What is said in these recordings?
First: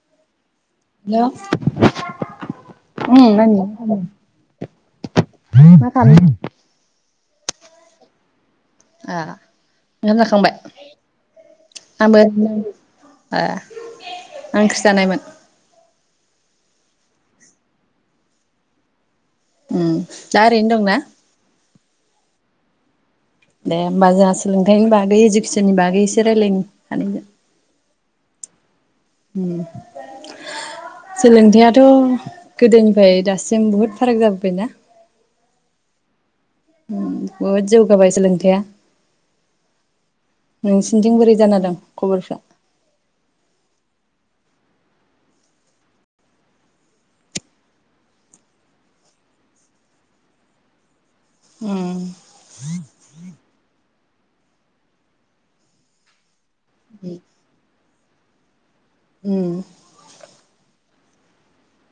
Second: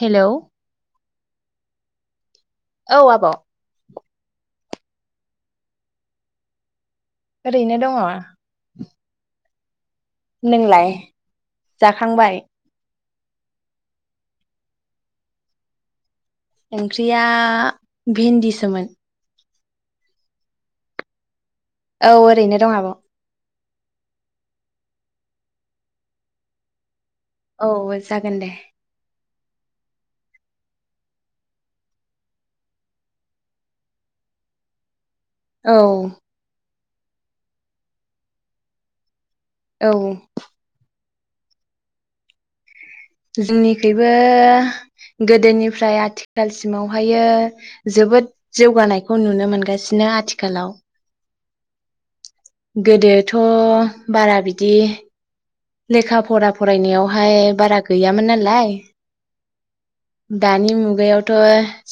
हेल' औ हेल' उम आब' नानि। मा खालामदों? ओरैनो दङ'। आ। ओंखाम जाखांबाय नोंलाय आंबो जाखांबाय? ए मा ओंख्रि जानायमोन? ओंख्रिया भिन्दिसोमोन। ओम दा ओरैनो दंना? औ ओरैनो दं आब'। दे होमबा जोंहा सोलोंथाइनि बागै इडुकेसनि बागै एसे रायज्लायनो सानैबो। औ जागोन दे। सोलोंथायाइआथ' गोदोनिफ्राय दासिम बहुद फाराग जाबोबायना? औ। ओम बहुद जौगाबाय सोलोंथाया औ निथिं बोरै जाना दं खबरफ्रा? जोंनिखैबो गोदोनिफ्राय आथिखालसिमावहायो जोबोद जौगानायखौ नुनो मोनगासिनो आथिखालाव उम गोदोथ' बारा बिदि लेखा फरा फरायनायावहाय बारा गैयामोन नालाय ओम दानि मुगायावथ'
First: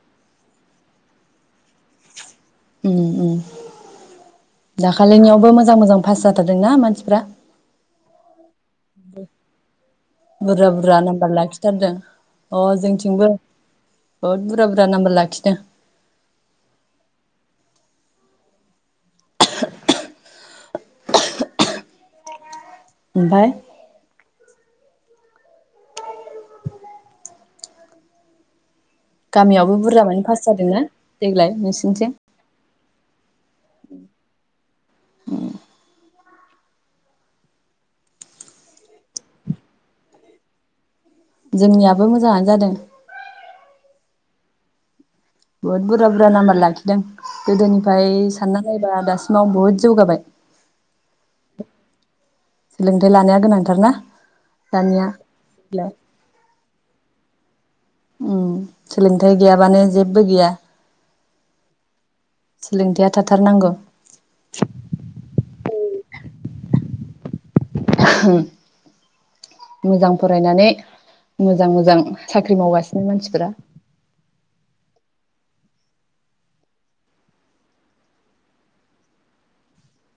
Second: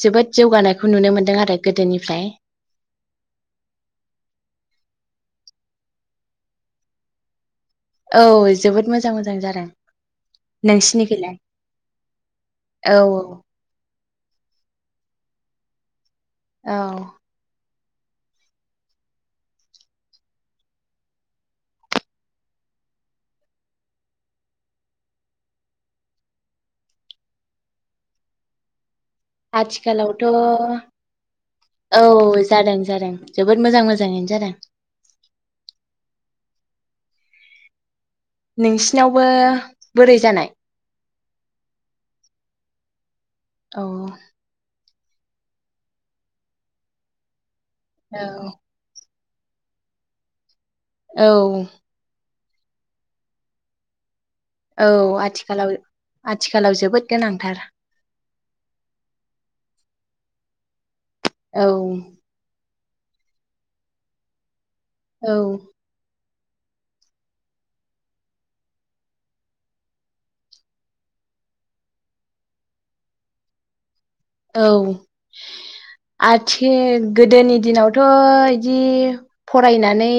जोबोद जौगानायखौ नुनो मोनदों आरो गोदोनिफ्राय ओम ओम दाखालिनियावबो मोजां मोजां पास जाथारदोंना मानसिफ्रा औ जोबोद मोजां मोजां जादों बुरजा बुरजा नाम्बार नोंसिनिखैलाय लाखिथारदों अ औ जोंथिंबो बहुद बुरा बुरजा नाम्बार लाखिदों औ ओमफाय गामियावबो बुरजामानि आथिखालावथ' पास जादोंना देग्लाय औ नोंसिनिथिं जादों जादों जोबोद मोजां मोजाङैनो जादों नोंसिनावबो बोरै जानाय जोंनियाबो मोजाङानो जादों औ बुहुद बुरजा बुरजा नाम्बार लाखिदों गोदोनिफाय औ सानना नायबा दासिम उनाव बुहुत जौगाबाय औ सोलोंथाइ लानाया गोनांथार ना औ आथिखालाव आथिखालाव जोबोद गोनांथार ओम सोलोंथाइ गैयाबानो जेबो गैया औ सोलोंथाया थाथारनांगौ औ [unintelligible] मोजां फरायनानै मोजां मोजां साख्रि मावगासिनो मानसिफोरा औ आथिख गोदोनि दिनावथ' इदि फरायनानै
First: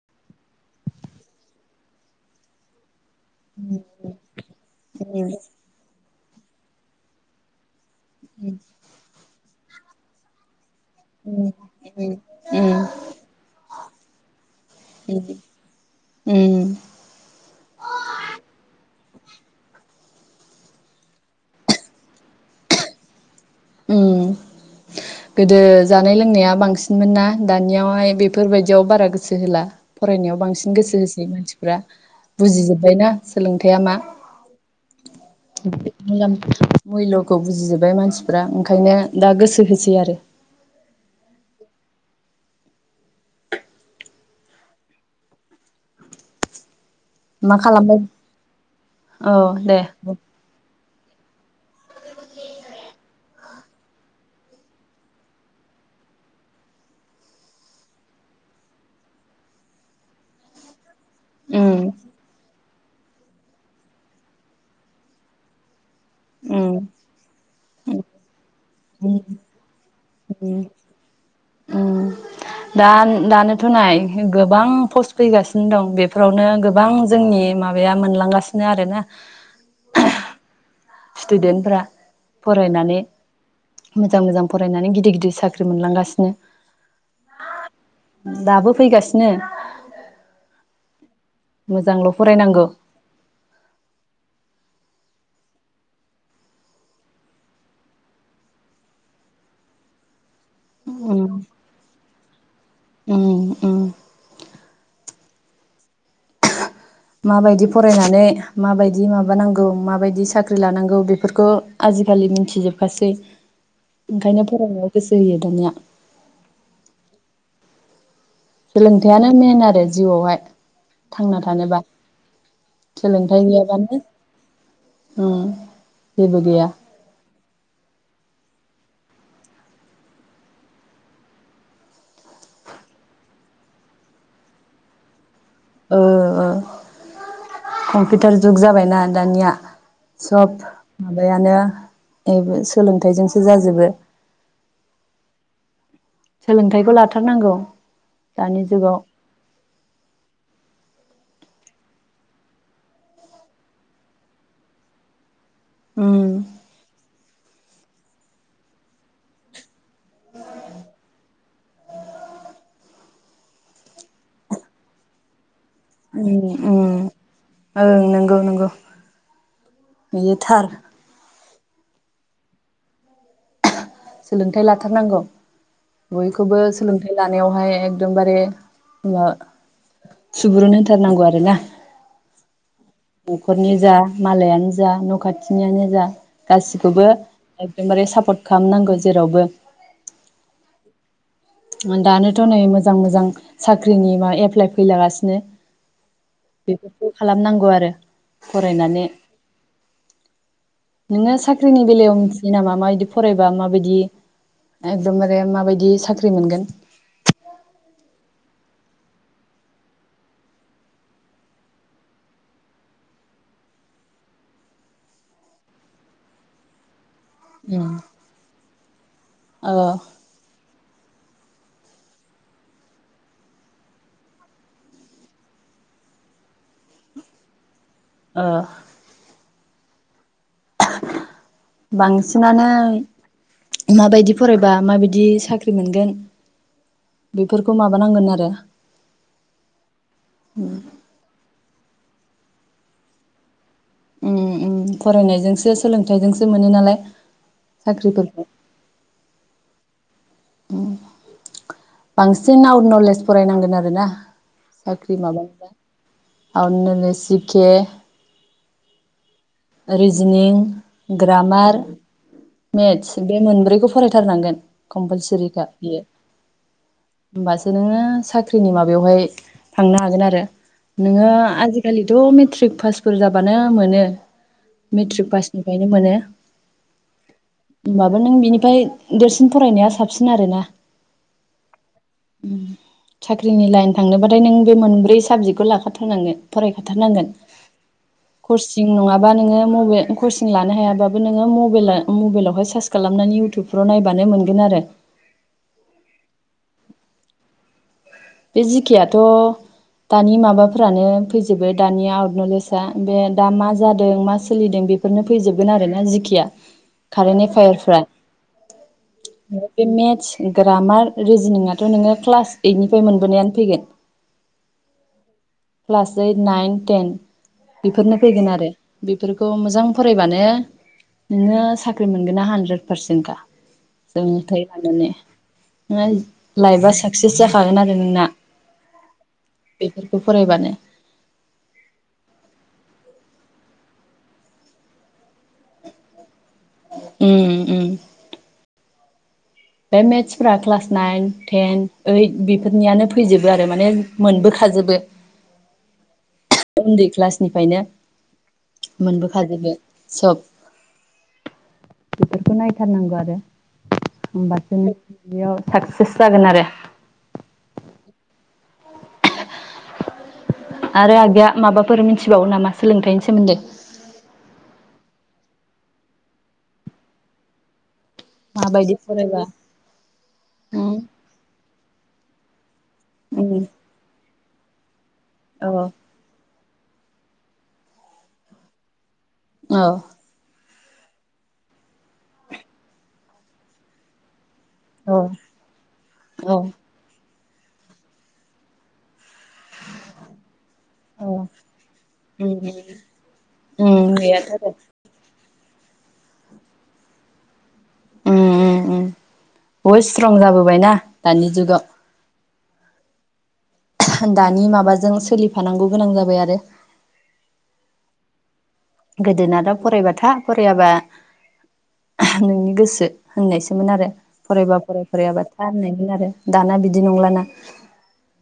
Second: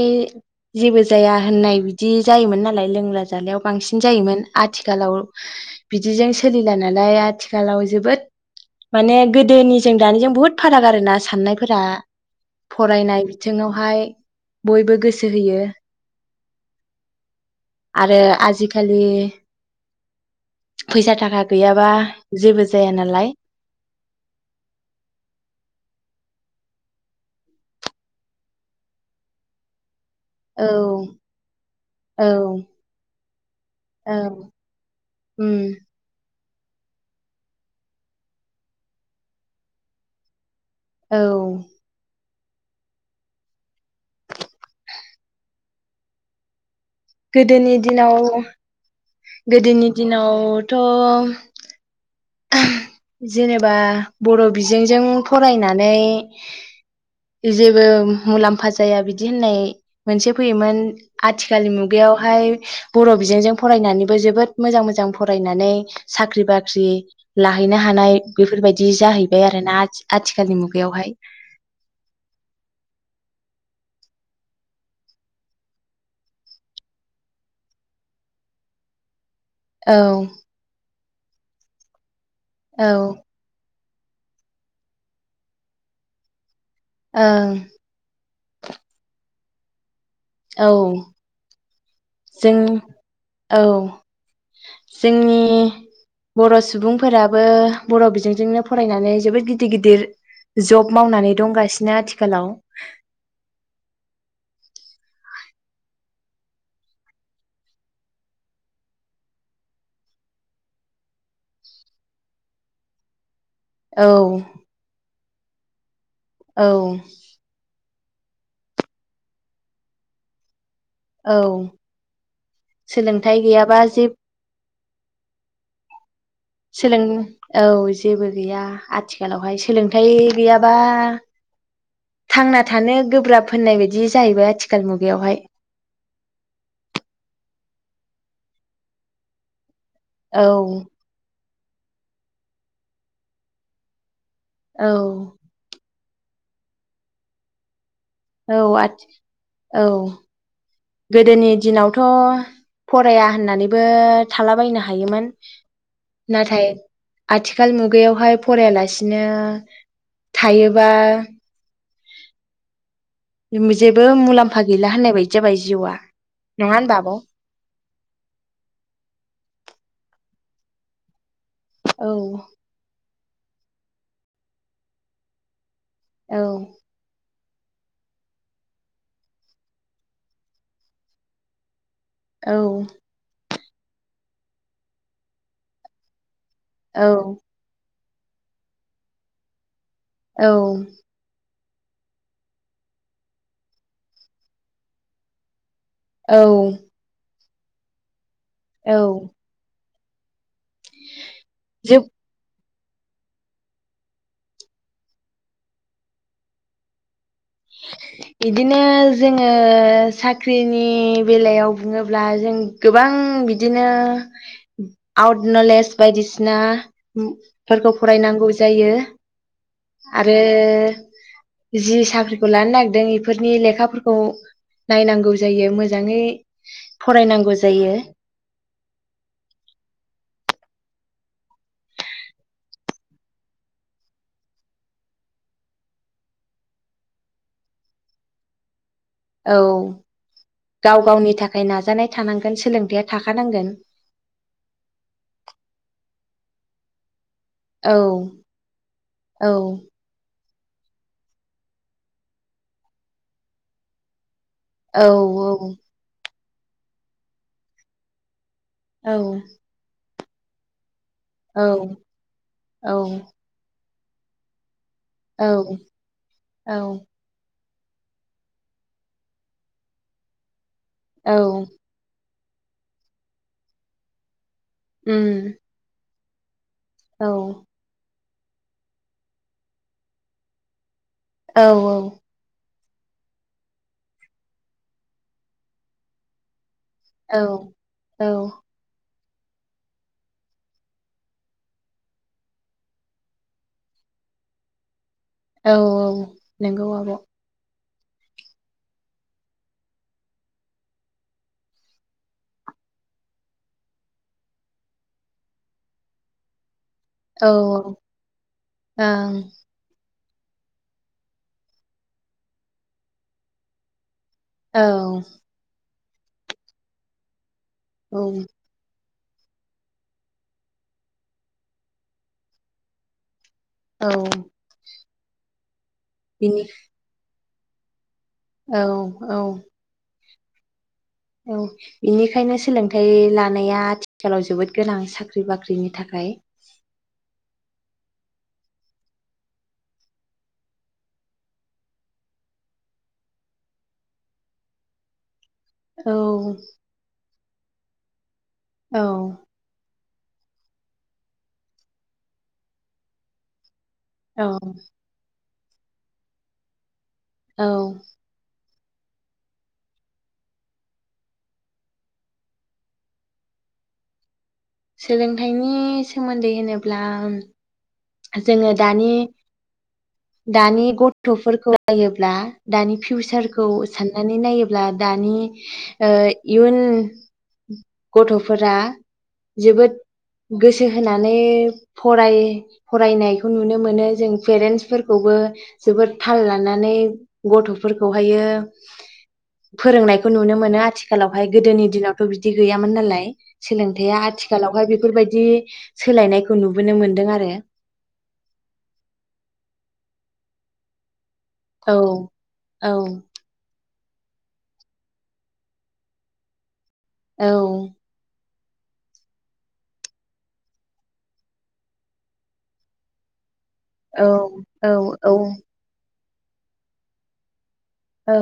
जेबो जाया होननाय बिदि जायोमोन नालाय लोंला जालायाव बांसिन जायोमोन। आथिखालाव उम बिदिजों सोलिला नालाय आथिखालाव जोबोद ए गोदोनि जों दानिजों बहुत फाराग आरो ना साननायफोरा फरायनाय बिथिङावहाय बयबो गोसो होयो। ओम आरो आजिखालि फैसा थाखा गैयाबा जेबो जाया नालाय ओम गोदो जानाय लोंनाया बांसिनमोन ना दानियावहाय बेफोरबायदियाव बारा गोसो होला फरायनायाव औ बांसिन गोसो होसै मानसिफ्रा औ बुजिजोब्बायना सोलोंथाइया मा औ उम [inaudible] मुल्यखौ बुजिजोब्बाय मानसि फोरा ओंखायनो दा गोसो होसै आरो औ मा गोदोनि खालामबाय दिनाव औ दे गोदोनि दिनाव अ [unintelligible] जेनेबा बर' बिजोंजों फरायनानै जेबो मुलाम्फा जाया बिदि होननाय मोनसे फैयोमोन। आथिखालनि उम मुगायावहाय बर' बिजोंजों फरायनानैबो जोबोद मोजां मोजां फरायनानै साख्रि उम बाख्रि लाहैनो हानाय बेफोरबायदि जाहैबाय आरोना आथिखालनि उम मुगायावहाय दानोथ'नाय गोबां पस्ट फैगासिनो दं बेफोरावनो गोबां जोंनि माबाया मोनलांगासिनो आरोना औ स्टुदेन्टफ्रा औ फरायनानै मोजां मोजां फरायनानै गिदिर गिदिर साख्रि मोनलांगासिनो। ओ दाबो फैगासिनो औ मोजांल' जों फरायनांगो औ जोंनि बर' सुबुंफोराबो बर' बिजोंजोंनो फरायनानै जोबोद गिदिर गिदिर जब उम मावनानै दंगासिनो आथिखालाव उम उम माबायदि फरायनानै माबायदि माबानांगौ माबायदि साख्रि लानांगौ बेफोरखौ आजिखालि मिथिजोबखासै। औ ओंखायनो फरायनायाव गोसो जायो दानिया। औ सोलोंथाइयानो मेन आरो जिउआवहाय थांना औ थानोबा सोलोंथाइ गैयाबा जे उम जेबो गैया सोलों औ जेबो गैया आथिखालावहाय सोलोंथाइ गैयाबा थांना थानो गोब्राब होननाय बायदि जाहैबाय आथिखाल मुगायावहाय। औ औ कम्पिउटार जुग जाबायना दानिया औ सब माबायानो एबो सोलोंथाइजोंसो जाजोबो औ सोलोंथाइखौ लाथारनांगौ। औ दानि जुगाव आथि औ गोदोनि दिनावथ' फराया होननानैबो थालाबायनो हायोमोन, उम नाथाय आथिखाल मुगायावहाय फरायालासिनो थायोबा जेबो मुलाम्फा गैला होननाय बायदि जाबाय जिउआ ओम नङा होनबा ओम आब' औ ओं नंगौ नंगौ बेयो थार औ सोलोंथाइ लाथारनांगौ, औ बयखौबो सोलोंथाइ लान यावहाय एकदमबारे ओ सुबुरुन होनथारनांगौ आरोना? औ न'खरनि जा मालायानो जा न' खाथिनियानो जा, गासिखौबो औ एकदमबारे सा खामनांगौ जेरावबो, औ दानोथ' नै मोजां मोजां साख्रिनि बा एप्लाइ फैलागासिनो, औ बेफोरखौ खालामनां गौ आरो औ फरायनानै, नोङो साख्रिनि जेबो बेलायाव मोनथियो नामा? मायदि फरायबा माबायदि एबदमबारे माबादि साख ख्रि मोनगोन बिदिनो जोङो साख्रिनि बेलायाव बुङोब्ला जों गोबां बिदिनो आउट नलेज बायदिसिना, उम फोरखौ फरायनांगौ जायो। ओ आरो जि साख्रिखौ लानो नागिरदों इफोरनि लेखाफोरखौ नायनांगौ जायो मोजाङै फरायनांगौ जायो। ओ बांसिनानो माबायदि फरायबा माबायदि साख्रि मोनगोन बेफोरखौ माबानांगोन आरो औ गाव गावनि थाखाय नाजानाय, थानांगोन सोलोंथाइया थाखानांगोन, ओम ओम फरायनायजोंसो सोलोंथाइजोंसो मोनो नालाय, औ साख्रिफोरखौ औ बांसिन आवट नलेज फरायनांगोन आरोना। औ साख्रि माबानोबा आवट नलेज जि के। औ। रिजिनिं औ ग्रामार औ मेथ्स बे मोनब्रैखौ फरायथारनांगोन। कमपलसरिखा औ बेयो औ होमबासो नोङो साख्रिनि माबायावहाय थांनो हागोन आरो। नोङो औ आजिखालिथ' मेत ट्रिक पासफोर जाबानो मोनो। मेट्रिक उम पासनिफ्रायनो मोनो। औ। होमबाबो नों बिनिफ्राय देरसिन फरायनाया साबसिन आरोना। औ औ। साख्रिनि लाइन थांनोबाथाय नों बे मोनब्रै साबजेक्टखौ लाखाथारनांगोन फराय लाथारनांगोन औ औ कचिं नङा बा नोंङो मबे कचिं लानो हायाबाबो नोङो मबेला- मबाइलावहाय सार्च खालामनानै उटुबफ्राव नायबानो मोनगोन आरो। औ औ नोंगौ आब'। बे जि के याथ' दानि माबाफ्रानो फैजोबो दानि आउट नलेजआ बे दा मा जादों मा सोलिदों बेफोरनो फैजोबगोन आरोना जि खेआ। कारेन्ट औ एफायारफ्रा ओं बे मेत्स ग्रामार रिजिनिंयाथ' नोङो क्लास ओइटनि बे मोनबोनायानो फैगोन। औ। Class eight nine ten. बिफोरनो औ फैगोन आरो। बेफोरखौ मोजां फरायबानो नोङो साख्रि मोनगोनना हानद्रेद पारसेन्टखा। औ जों थायबानो ने। बिनि नाइफ लाइफा साक्सेस जाखागोन आरो नोंना। औ औ। बेफोरखौ फरायबानो। औ बेनिखायनो सोलोंथाइ लानाया आथिखालाव जोबोद गोनां साख्रि बाख्रिनि थाखाय। उम उम। बे मेथ्सफ्रा क्लास नाइन टेन ओइट बेफोरनियानो फैजोबो आरो माने मोनबोखाजोबो। औ [unintelligible] ओनदै क्लास निफायनो औ मोनबोखाजोबो। सब बेफोरखौ नायथारनांगौ आरो। औ बा बिदियाव साक्सेस जागोन आरो औ आरो आगैया माबाफोर मिथिबावो नामा सोलोंथाइनि सोमोन्दै सोलोंथाइनि सोमोन्दै होनोब्ला जोङो माबायदि दानि फरायबा दानि उम गथ'फोरखौ नायोब्ला दानि उम फिउचारखौ साननानै नायो ब्ला दानि औ ओ इयुन गथ'फोरा औ जोबोद गोसो होनानै फराय फरायनायखौ नुनो मोनो जों पेरेन्टस फोरखौबो औ जोबोद थाल औ लानानै गथ'फोरखौ हायो फोरोंनायखौ नुनो मोनो आथिखालाव हाय उम गोदोनि दिनावथ बिदि उम गैयामोन नालाय उम सोलोंथायआ गैयाथ' आरो आथिखालावहाय बेफोर बायदि सोलायनायखौ नुबोनो मोनदों आरो ओम ओम बहद स्ट्रं जाबोबाय ना दानि जुगाव औ औ दानि माबाजों सोलिफानांगौ गोनां जाबाय आरो औ गोदोनाथ' फरायब था फरायाबा नोंनि गोसो होननाय सो मोन आरो औ फरायबा औ फराय औ फरायाबा था होननायमोन आरो दाना बिदि नंलाना औ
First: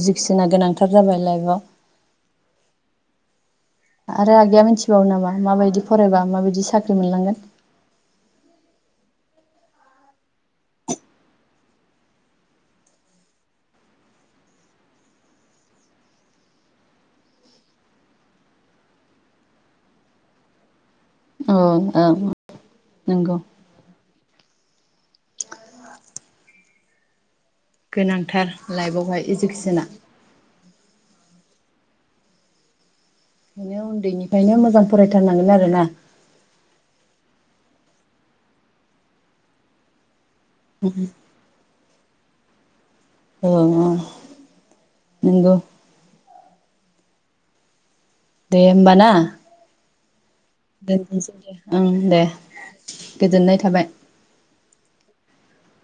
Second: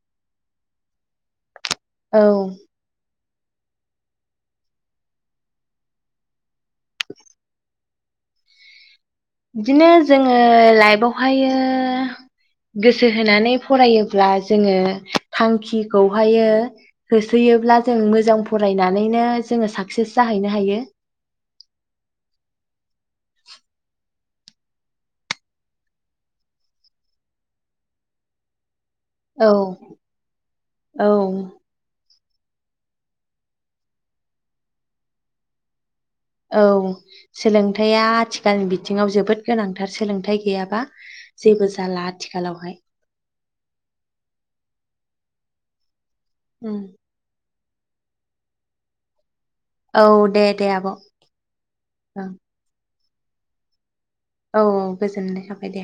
इजिकेसना गोनांथार जाबाय लाइफआव औ आरो आगैया मिथिबावो नामा माबायदि फरायबा माबायदि सा साख्रि मोनलांगोन बिदिनो जोङो लाइफआवहायो गोसो होनानै फरायोब्ला जोङो थांखिखौहायो होसोयोब्ला जों मोजां फरायनानैनो जोङो साक्सेस जाहैनो हायो औ औ नंगौ गोनांथार लाइफआवहाय औ इजुकेसना औ खायनो उन्दैनिफ्रायनो मोजां फरायथारनांगोन आरो ना? औ सोलोंथाइया आथिखालनि बिथिङाव जोबोद गोनांथार सोलोंथायाइ गैयाबा जेबो जाला आ थिखालावहाय औ ओ नोंगौ। उम। दे होमबा ना? औ। दे दे आब' [unintelligible] ओं दे। औ गोजोननाय थाबाय। औ औ गोजोननाय थाबाय दे।